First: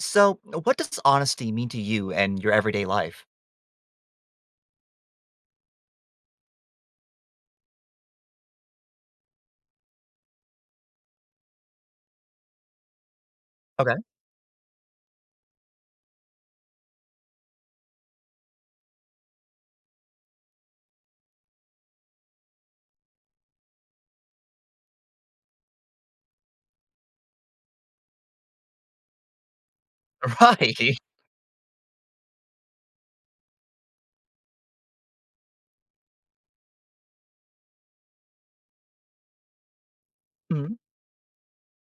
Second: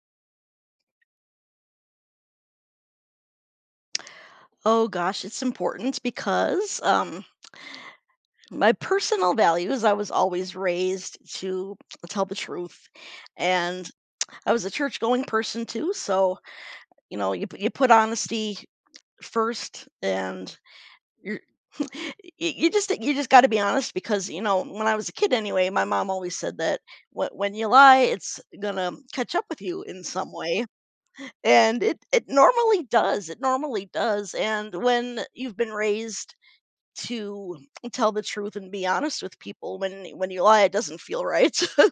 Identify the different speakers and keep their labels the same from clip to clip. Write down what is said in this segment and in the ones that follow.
Speaker 1: So, what does honesty mean to you and your everyday life?
Speaker 2: Oh gosh, it's important because my personal values, I was always raised to tell the truth. And
Speaker 1: Okay.
Speaker 2: I was a church going person too. So, you know, you put honesty first and you're. You just got to be honest because you know when I was a kid anyway, my mom always said that when you lie, it's gonna catch up with you in some way,
Speaker 1: Right.
Speaker 2: and it normally does. It normally does. And when you've been raised to tell the truth and be honest with people when you lie it
Speaker 1: Mhm.
Speaker 2: doesn't feel right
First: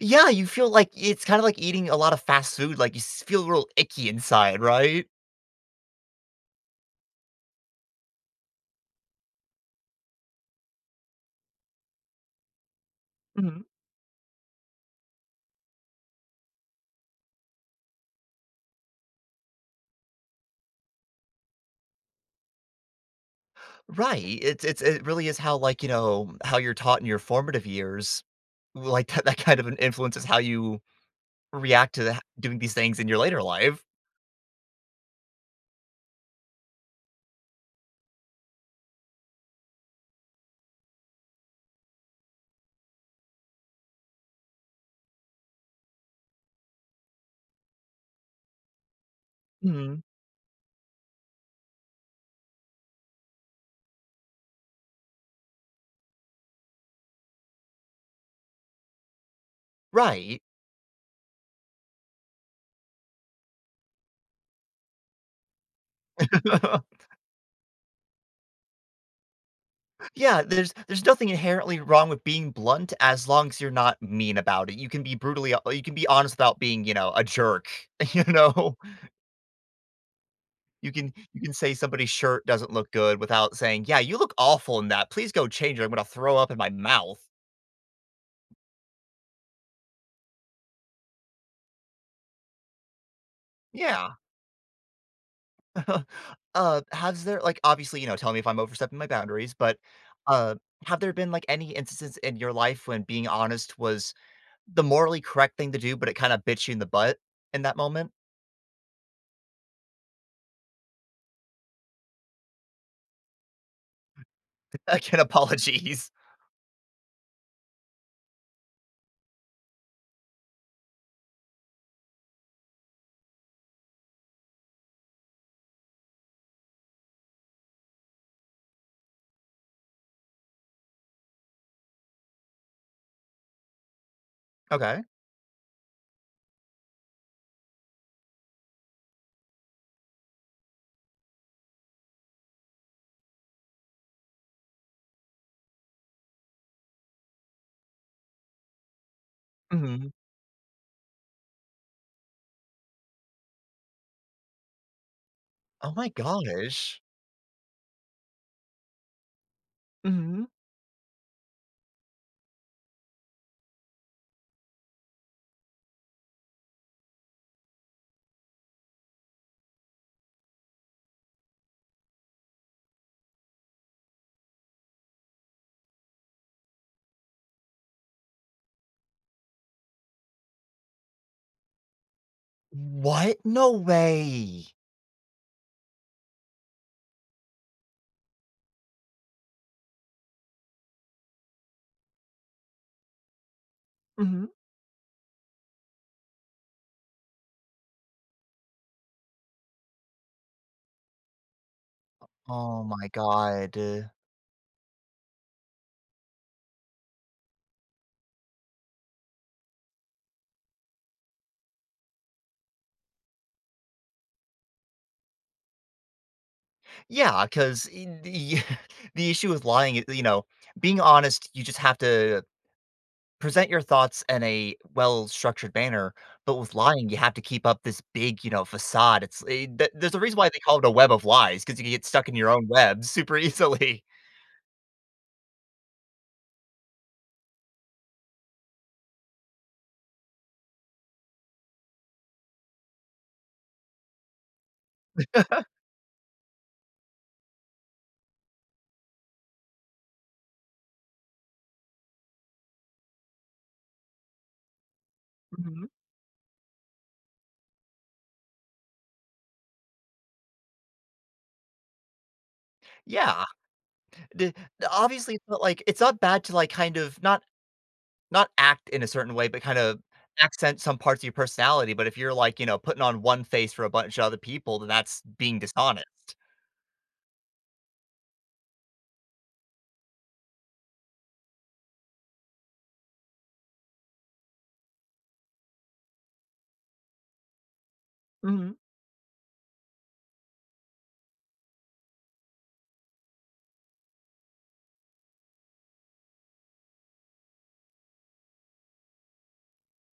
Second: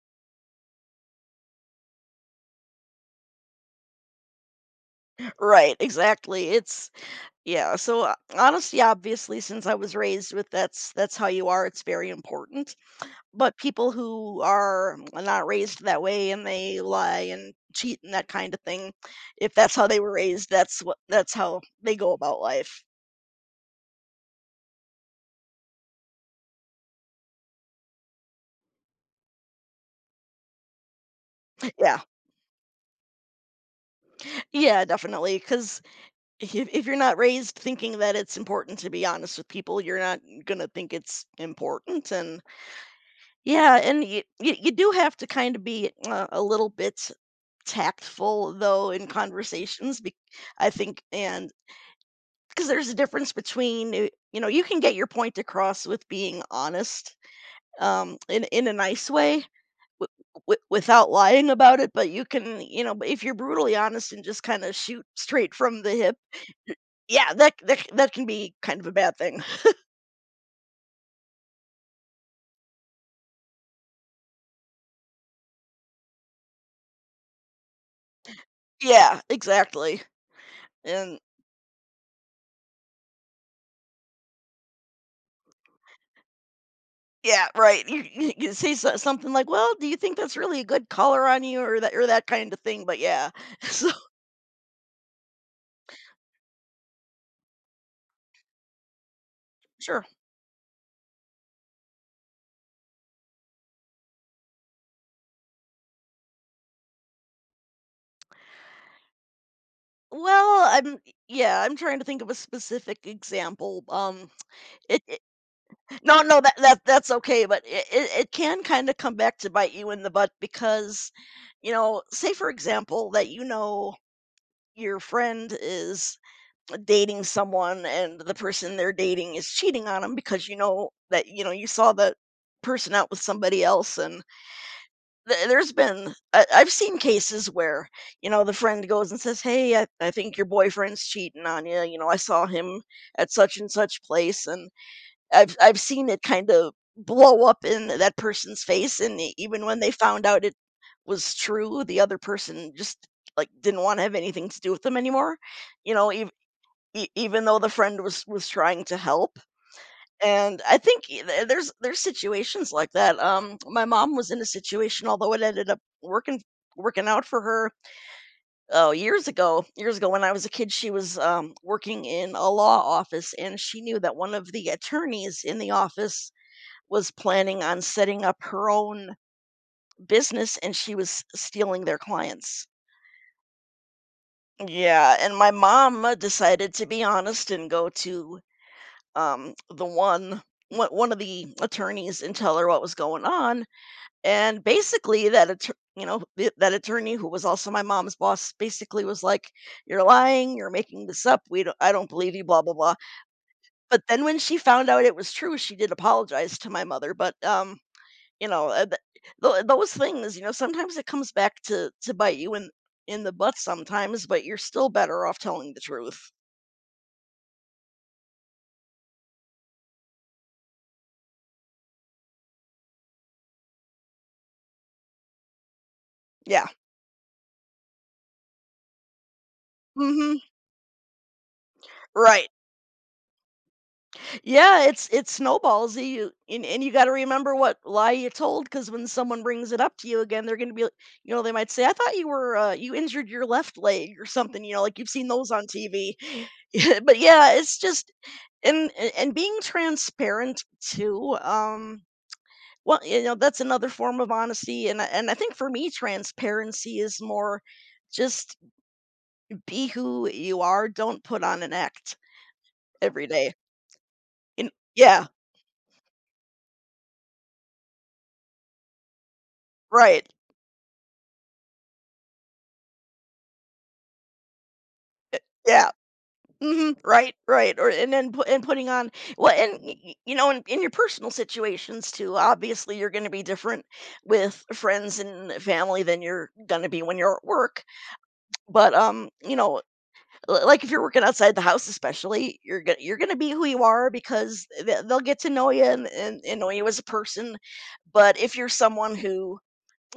Speaker 1: Yeah, you feel like it's kind of like eating a lot of fast food, like feel real icky inside, right?
Speaker 2: right exactly it's yeah so honesty obviously since I was raised with that's how you are it's very important but
Speaker 1: Mhm.
Speaker 2: people who are not raised that way and they lie and cheat and that kind of thing if that's how they were raised that's how they go about life
Speaker 1: Right. It's it really is how, like, you know, how you're taught in your formative years, like that kind of an influences how you react
Speaker 2: yeah
Speaker 1: to the, doing these things in your later life.
Speaker 2: yeah definitely because If you're not raised thinking that it's important to be honest with people, you're not gonna think it's important, and yeah, and you do have to kind of be a little bit tactful though in conversations,
Speaker 1: Mhm.
Speaker 2: bec I think, and because there's a difference between, you know, you can get your point across with being honest, in a nice way w
Speaker 1: Right.
Speaker 2: w without lying about it, but you can, you know, but if you're brutally honest and just kinda shoot straight from the hip. Yeah, that that c that can be kind of a bad thing.
Speaker 1: Yeah, there's nothing inherently wrong with being blunt as long as you're not mean about it. You can be brutally ho you can be honest without being, you know, a jerk, you know?
Speaker 2: Yeah, exactly, and
Speaker 1: You can say somebody's shirt doesn't look good without saying, "Yeah, you look awful in that. Please go change it. I'm gonna throw up in my mouth."
Speaker 2: yeah, right, you say something like, "Well, do you think that's really a good color on you?" or that kind of thing, but yeah. So
Speaker 1: Yeah. Has there like, obviously, you know, tell me if I'm overstepping my boundaries, but,
Speaker 2: sure.
Speaker 1: uh, have there been, like, any instances in your life when being honest was the morally correct thing to do, but it kinda bit you in the butt in that moment?
Speaker 2: Well, I'm yeah, I'm trying to think of a specific example, it
Speaker 1: Again,
Speaker 2: it
Speaker 1: apologies.
Speaker 2: No, no, that's okay, but it can kinda come back to bite you in the butt because, you know, say, for example, that you know your friend is dating someone and the person they're dating is cheating on them because you know that you know you saw that person out with somebody else and
Speaker 1: Okay.
Speaker 2: there's been I've seen cases where you know the friend goes and says hey I think your boyfriend's cheating on you you know I saw him at such and such place and I've seen it kind of blow up in that person's face and even when they
Speaker 1: Mhm.
Speaker 2: found out it was true the other person just like didn't want to have anything to do with them anymore you
Speaker 1: Oh my
Speaker 2: know
Speaker 1: gosh.
Speaker 2: E even though the friend was trying to help,
Speaker 1: Mhm.
Speaker 2: and I think e th there's situations like that, my mom was in a situation, although it ended up working out for her, oh, years ago when I was a kid, she was, working in a law office, and she knew that one of the attorneys in the office was planning on setting up her own business, and she was stealing their clients.
Speaker 1: What? No way.
Speaker 2: Yeah, and my mom, decided to be honest and go to the one one one of the attorneys and tell her what was going on.
Speaker 1: Mhm.
Speaker 2: And basically, that attorney, you know, that attorney who was also my mom's boss, basically was like, "You're lying. You're making this up. We don't, I don't believe you." Blah blah
Speaker 1: Oh
Speaker 2: blah.
Speaker 1: my god.
Speaker 2: But then when she found out it was true, she did apologize to my mother. But you know, those things, you know, sometimes it comes back to bite you in the butt sometimes, but you're still better off telling the truth.
Speaker 1: Yeah, because the the issue with lying I you know, being honest, you just have to present your thoughts in a well-structured manner, but
Speaker 2: Yeah.
Speaker 1: with lying, you have to keep up this big, you know, facade. It's eh, th There's a
Speaker 2: hmm
Speaker 1: reason why they call it a web of lies because you can get stuck in
Speaker 2: Right.
Speaker 1: your own web super easily.
Speaker 2: Yeah, it's it snowballs and you got to remember what lie you told, because when someone brings it up to you again, they're gonna be, like, you know, they might say, "I thought you were, you injured your left leg or something," you know, like you've seen those on TV. But yeah, it's just, and being transparent too. Well, you know, that's another form of honesty, and I think for
Speaker 1: Mhm.
Speaker 2: me, transparency is more just be who you are. Don't put on an act every
Speaker 1: Yeah.
Speaker 2: day.
Speaker 1: D
Speaker 2: And yeah,
Speaker 1: Obviously, it's not like it's not bad to, like, not act in a certain way, but kind of
Speaker 2: right.
Speaker 1: accent some parts of your personality, but if you're, like, you know, putting on one face for a bunch of other people, then that's being
Speaker 2: Yeah.
Speaker 1: dishonest.
Speaker 2: Mhm. Right, right, or and then pu and putting on well, and y y you know, in your personal situations too, obviously, you're gonna be different with friends and family than you're gonna be when you're at work,
Speaker 1: Mhm,
Speaker 2: but, you know, li like, if you're working outside the house especially, you're gonna be who you are because they they'll get to know you and know you as a person, but if you're someone who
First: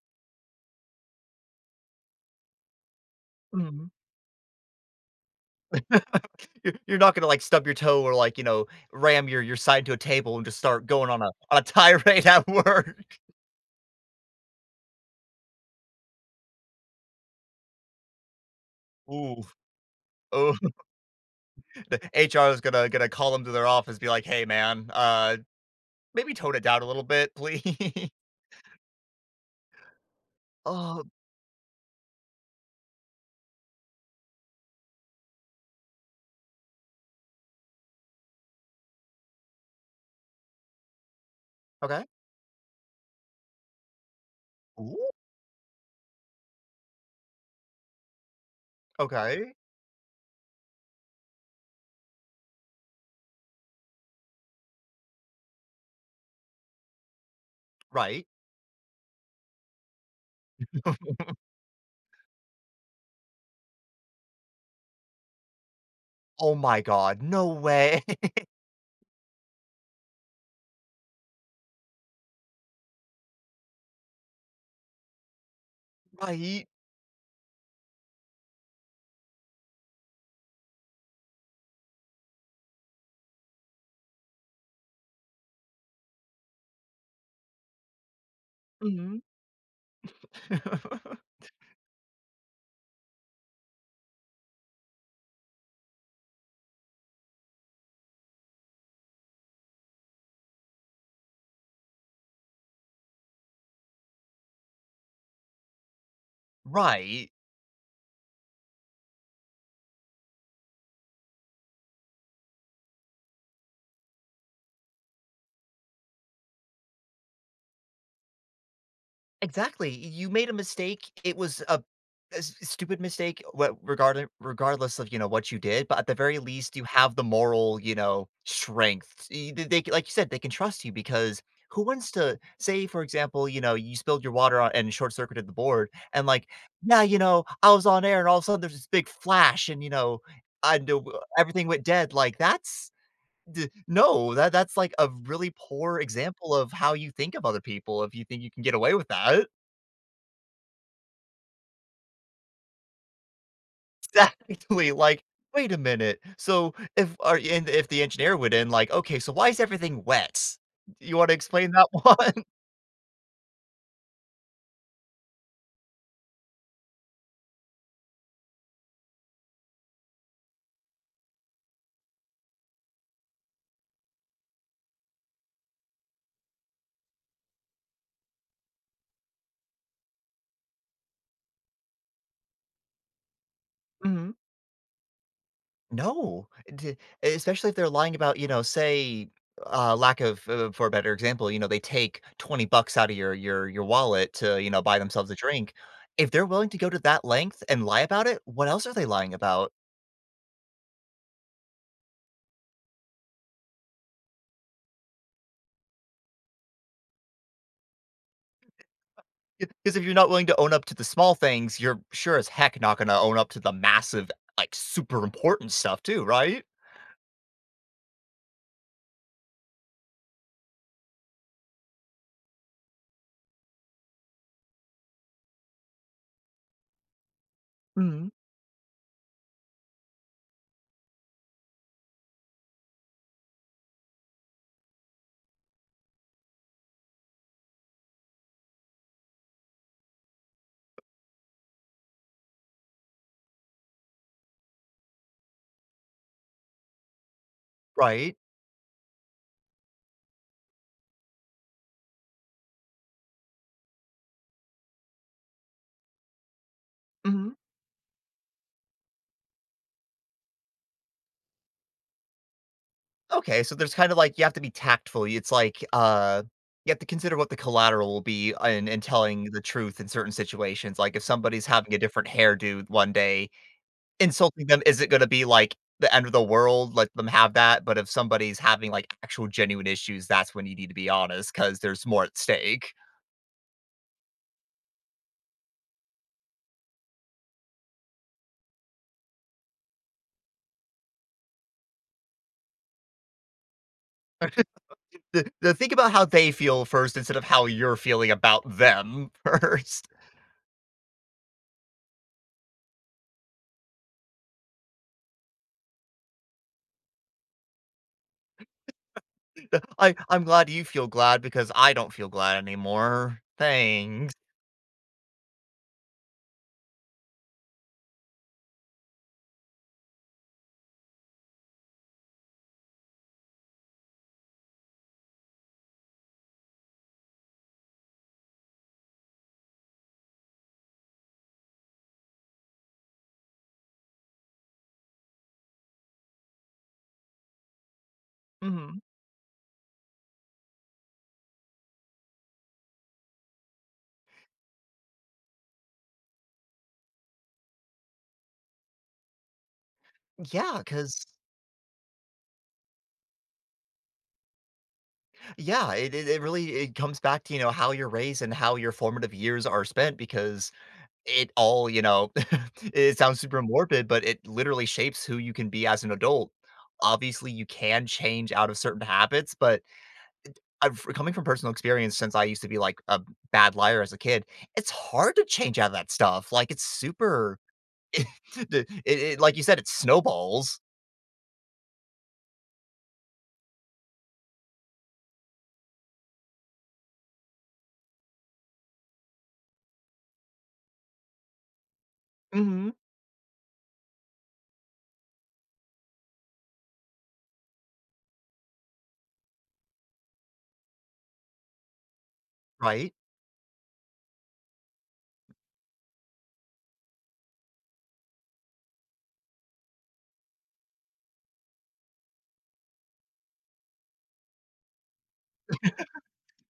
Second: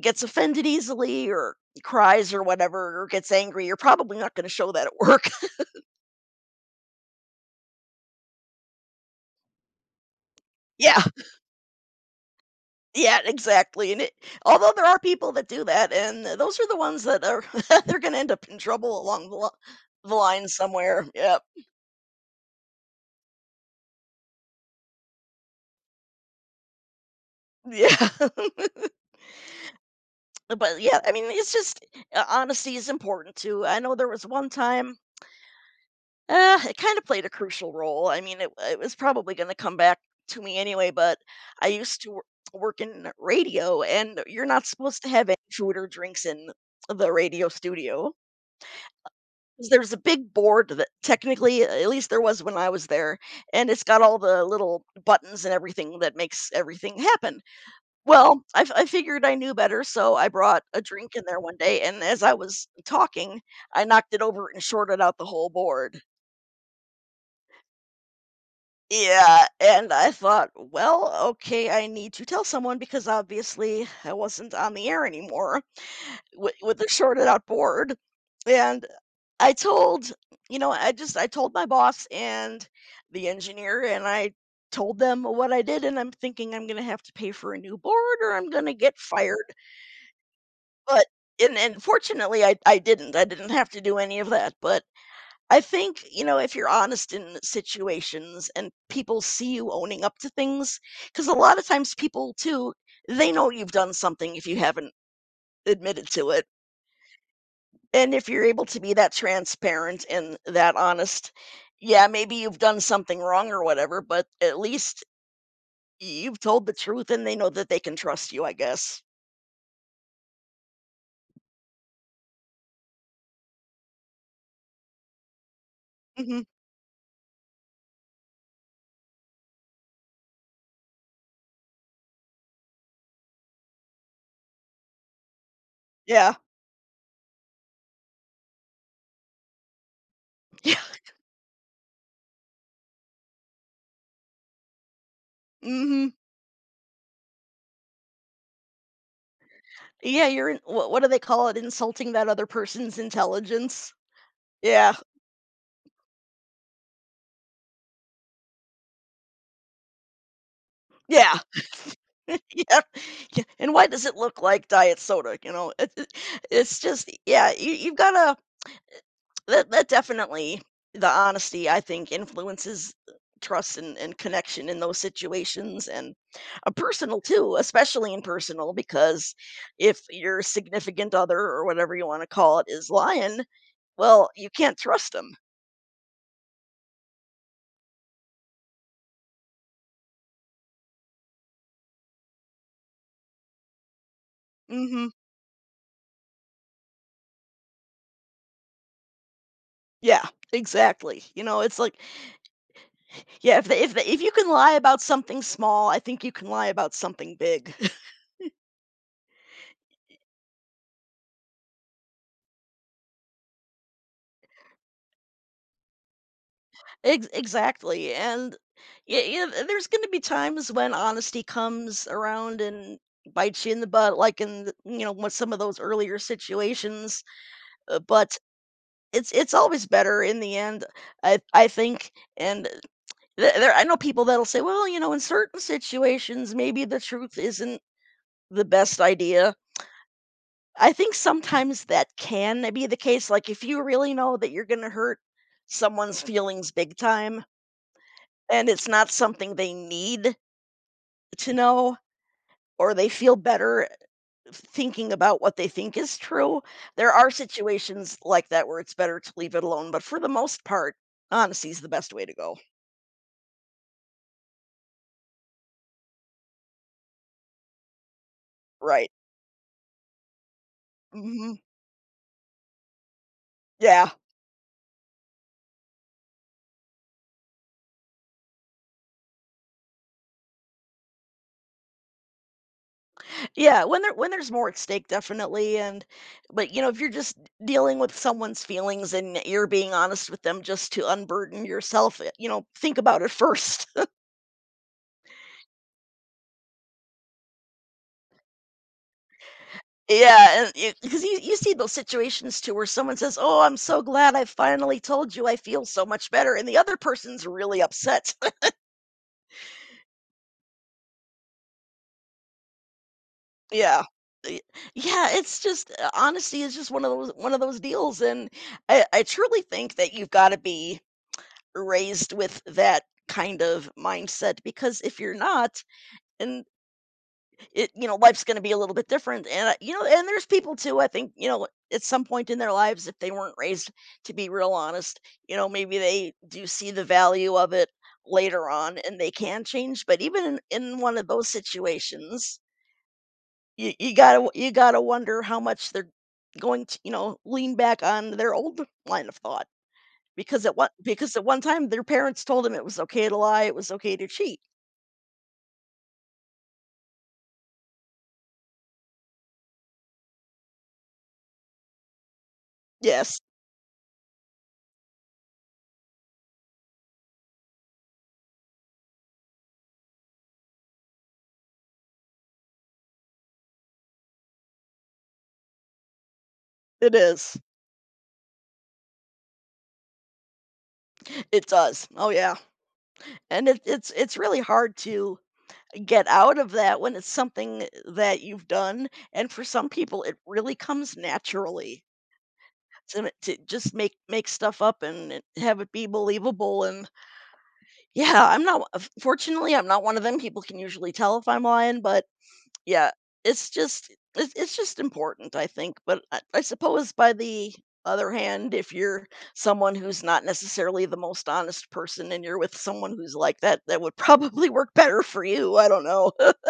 Speaker 2: gets offended easily or cries or whatever or gets angry, you're
Speaker 1: mhm.
Speaker 2: probably not gonna show that at work.
Speaker 1: You're not gonna, like, stub your toe or, like, you know, ram your side to a table and just start
Speaker 2: Yeah.
Speaker 1: going on a tirade at work.
Speaker 2: Yeah, exactly, and it although there are people that do that, and those are the ones that are they're gonna end up in trouble along
Speaker 1: Ooh.
Speaker 2: the line
Speaker 1: Oh,
Speaker 2: somewhere, yep,
Speaker 1: the HR is gonna call them to their office, be like, "Hey, man, maybe tone it down a little bit,
Speaker 2: yeah,
Speaker 1: please."
Speaker 2: but, yeah,
Speaker 1: Oh,
Speaker 2: I mean, it's just ho honesty is important too. I know there was one time, it kinda played a crucial role, I mean, it was probably gonna come back to me anyway, but I used
Speaker 1: okay.
Speaker 2: to wor work in radio, and you're not supposed to
Speaker 1: Ooh,
Speaker 2: have any food or drinks in the radio studio.
Speaker 1: okay,
Speaker 2: 'Cause there's a big board that technically at least there was when I was there, and it's got all the little buttons and everything that makes everything happen.
Speaker 1: right.
Speaker 2: Well, I figured I knew better, so I brought a drink in there one day, and as I was talking, I knocked it over and shorted out the whole board.
Speaker 1: Oh my god, no way,
Speaker 2: Yeah, and I thought, "Well, okay, I need to tell someone because obviously I wasn't on the air anymore wi
Speaker 1: right?
Speaker 2: with a shorted out board." And I told you know, I told my boss and the engineer, and I told them what I did, and I'm thinking I'm gonna have to pay for a new board or I'm gonna get
Speaker 1: Mhm.
Speaker 2: fired. But and fortunately I didn't. I didn't have to do any of that. But I think, you know, if you're honest in situations and people see you owning up to things, because a lot of times people too, they know you've done something if you haven't admitted to it.
Speaker 1: Right.
Speaker 2: And if you're able to be that transparent and that honest, yeah, maybe you've done something wrong or whatever, but at least you've told the truth and they know that they can trust you, I guess.
Speaker 1: Exactly. You made a mistake. It was a s stupid mistake, what regarded regardless of, you know, what you did, but at the very
Speaker 2: Mhm.
Speaker 1: least, you have the moral, you know, strength. Y They like you said, they can trust you because who wants to say, for example, you know, you spilled your water on and short-circuited the board, and
Speaker 2: Yeah.
Speaker 1: like, "Yeah, you know, I was on air, and all of a sudden, there's this big flash, and, you know,
Speaker 2: Yeah.
Speaker 1: I knew everything went dead." Like, that's D no, that that's, like, a really poor
Speaker 2: Mhm.
Speaker 1: example of how you think of other people if you think you can get away with that.
Speaker 2: Yeah, you're in what do they call it? Insulting that other person's intelligence?
Speaker 1: Exactly,
Speaker 2: Yeah.
Speaker 1: like, "Wait a minute, so if are and if the engineer would in, like, "Okay, so why is everything wet? You wanna
Speaker 2: Yeah.
Speaker 1: explain that one?"
Speaker 2: Yeah. Yeah, and why does it look like diet soda, you know? It's just yeah, you you've gotta. That that definitely the honesty, I think, influences trust and connection in those situations, and a personal too, especially in personal, because if your significant other or whatever you wanna call it is lying, well,
Speaker 1: Mhm.
Speaker 2: you can't trust 'em.
Speaker 1: No, d especially if they're lying about, you know, say, lack of for a better example, you know, they take $20 out of your wallet to, you know, buy
Speaker 2: Mhm.
Speaker 1: themselves a drink. If they're willing to go to that length and lie about it, what else are they lying about?
Speaker 2: Yeah, exactly. You know, it's like yeah, if you can lie about something small, I think you can lie about something big.
Speaker 1: Because if you're not willing to own up to the small things, you're sure as heck not gonna own up to the massive, like, super important stuff too, right?
Speaker 2: Ex exactly, and yeah, yeah, there's gonna be times when honesty comes around and bites you in the butt, like in the you know, with some of those earlier situations,
Speaker 1: Mhm.
Speaker 2: but it's always better in the end, I think, and there I know people that'll say, "Well, you know, in certain situations, maybe the truth isn't the best idea." I think sometimes that can be the case, like, if you really know that you're gonna hurt someone's feelings big time
Speaker 1: Right?
Speaker 2: and it's not something they need to know or they feel better thinking about what they think is true. There are
Speaker 1: Mhm.
Speaker 2: situations like that where it's better to leave it alone, but for the most part, honesty is the best way to go.
Speaker 1: Okay, so there's kinda like you have to be tactful. It's like, you have to consider what the collateral will be in
Speaker 2: Right.
Speaker 1: telling the truth in certain situations. Like, if
Speaker 2: hmm
Speaker 1: somebody's having a different hairdo one day,
Speaker 2: Yeah.
Speaker 1: insulting them isn't gonna be like the end of the world, let them have that, but if somebody's having, like, actual genuine issues, that's when you need to be honest because there's more at stake.
Speaker 2: Yeah. When there's more at stake, definitely. And but you know, if you're just dealing with someone's feelings and you're being honest with them just to unburden yourself, you know, think about it first.
Speaker 1: Th th Think about how they feel first instead of how you're feeling about them first.
Speaker 2: Yeah, and because you see those situations too where someone says, "Oh, I'm so glad I finally told you. I feel so much better," and the other person's really upset.
Speaker 1: I'm glad you feel glad because I don't feel glad anymore.
Speaker 2: Yeah.
Speaker 1: Thanks.
Speaker 2: Y- Yeah, it's just honesty is just one of those deals, and I truly think that you've got to be raised with that kind of mindset because if you're not, it you know, life's gonna be a little bit different, and, I you know, and there's people too, I think, you know, at some point in their lives, if they weren't raised to be real honest, you know, maybe they do see the value of it later on
Speaker 1: Mhm.
Speaker 2: and they can change, but even in one of those situations, you gotta wonder how much they're going to, you know, lean back on their old line of thought
Speaker 1: Because
Speaker 2: because at one time, their parents told them it was okay to lie, it was okay to cheat.
Speaker 1: yeah, it really it comes back to, you know, how you're raised and how your formative years are spent because it all, you know, it
Speaker 2: Yes,
Speaker 1: sounds super morbid, but it literally shapes who you can be as an adult. Obviously, you can change out of certain habits, but I've coming from personal experience, since I used to be, like, a bad liar as a kid, it's hard to change out of that stuff, like, it's
Speaker 2: it is.
Speaker 1: super the it it like you said, it snowballs.
Speaker 2: It does. Oh, yeah. And it's it's really hard to get out of that when it's something that you've done, and for some people, it really comes naturally
Speaker 1: Mhm.
Speaker 2: to just make stuff up and have it be believable, and yeah, I'm not fortunately, I'm not one of them, people can usually tell if I'm lying, but yeah,
Speaker 1: Right?
Speaker 2: it's just important, I think, but I suppose by the other hand, if you're someone who's not necessarily the most honest person and you're with someone who's like that, that would probably work better for you, I don't know.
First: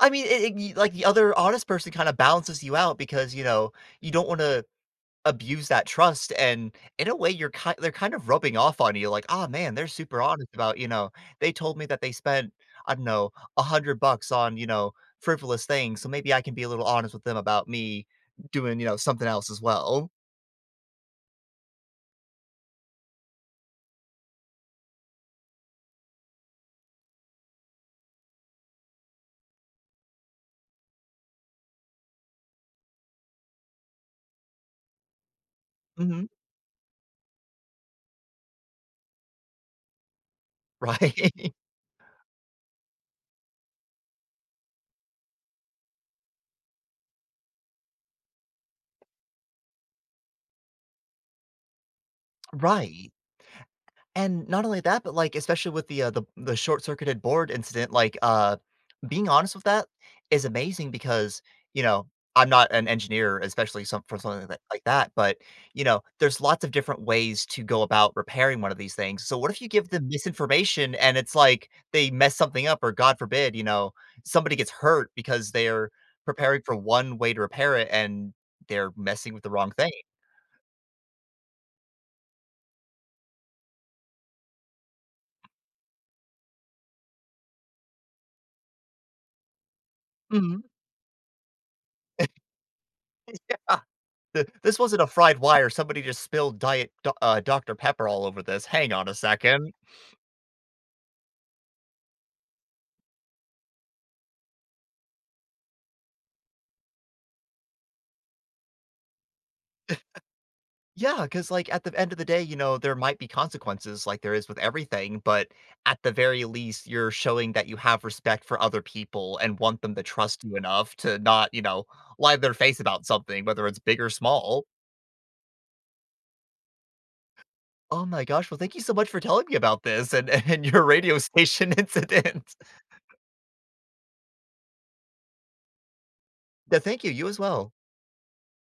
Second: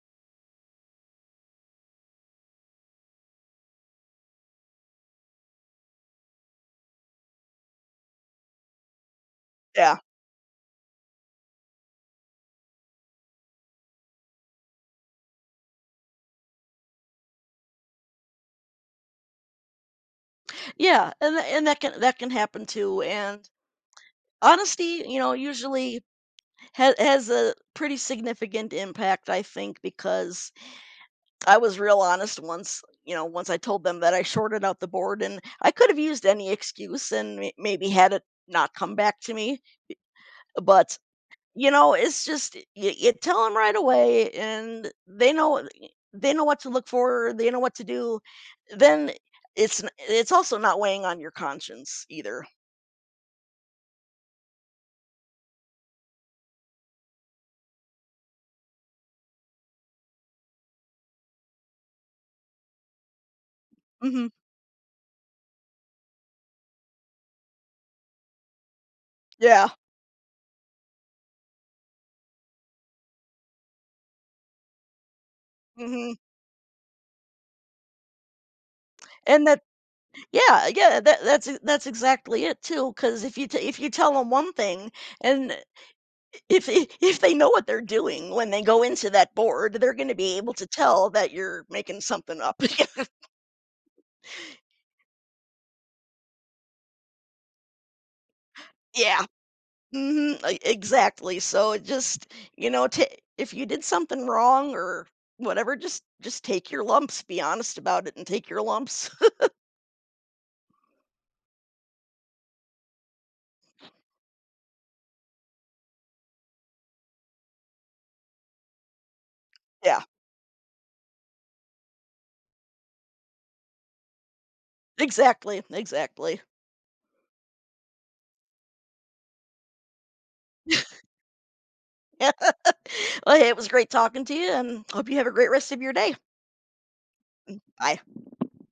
Speaker 1: I mean, it y like, the other honest person kinda balances you out because, you know, you don't wanna abuse that trust, and in a way, you're kind. They're kind of rubbing off on you, like, oh man, they're
Speaker 2: Yeah.
Speaker 1: super honest about, you know, "They told me that they spent, I don't know, $100 on," you know, "frivolous things, so maybe I can be a little honest with them about me doing," you know, "something else as well."
Speaker 2: Yeah, and that can happen too, and honesty, you know, usually ha has a pretty significant impact, I think, because I was real honest once, you know, once I told them that I shorted out the board and I could have used
Speaker 1: Mhm.
Speaker 2: any excuse and maybe had it not come back to me, but
Speaker 1: Right.
Speaker 2: you know, it's just you tell them right away and they know what to look for, they know what to do. Then it's also not weighing on your conscience either.
Speaker 1: Right. And not only that, but, like, especially with the, the short-circuited board incident, like, being honest with that is amazing because, you know, I'm not an engineer, especially some for
Speaker 2: hmm
Speaker 1: something like that, but, you know, there's lots of different ways to go about repairing one of these things. So what if
Speaker 2: Yeah.
Speaker 1: you give them misinformation and it's like they mess something up or God forbid, you know, somebody gets hurt because they're
Speaker 2: hmm
Speaker 1: preparing for one way to repair it and they're messing with
Speaker 2: And
Speaker 1: the wrong thing.
Speaker 2: yeah, yeah, that's that's exactly it too. Because if you tell them one thing, and if they know what they're doing when they go into that board, they're gonna be able
Speaker 1: Mhm.
Speaker 2: to tell that you're making something up.
Speaker 1: Th This wasn't a fried wire, somebody just spilled diet Do Dr. Pepper all over this, hang on a
Speaker 2: Yeah.
Speaker 1: second.
Speaker 2: Mhm, e exactly, so it just you know, ta if you did something wrong or whatever, just take your lumps, be honest about it and take your lumps.
Speaker 1: Yeah, cause like, at the end of the day, you know, there might be consequences like there is with everything, but at the very least, you're showing that you have respect for other people and want them
Speaker 2: Yeah,
Speaker 1: to trust you enough to not, you know, lie to their face about something, whether it's big or small.
Speaker 2: exactly, exactly.
Speaker 1: Oh my gosh, well, thank you so much for telling me about this and and your radio station incident.
Speaker 2: Well, hey, it was great talking to you, and hope you have a great rest of your day.
Speaker 1: Yeah, thank you, you as well.
Speaker 2: Bye.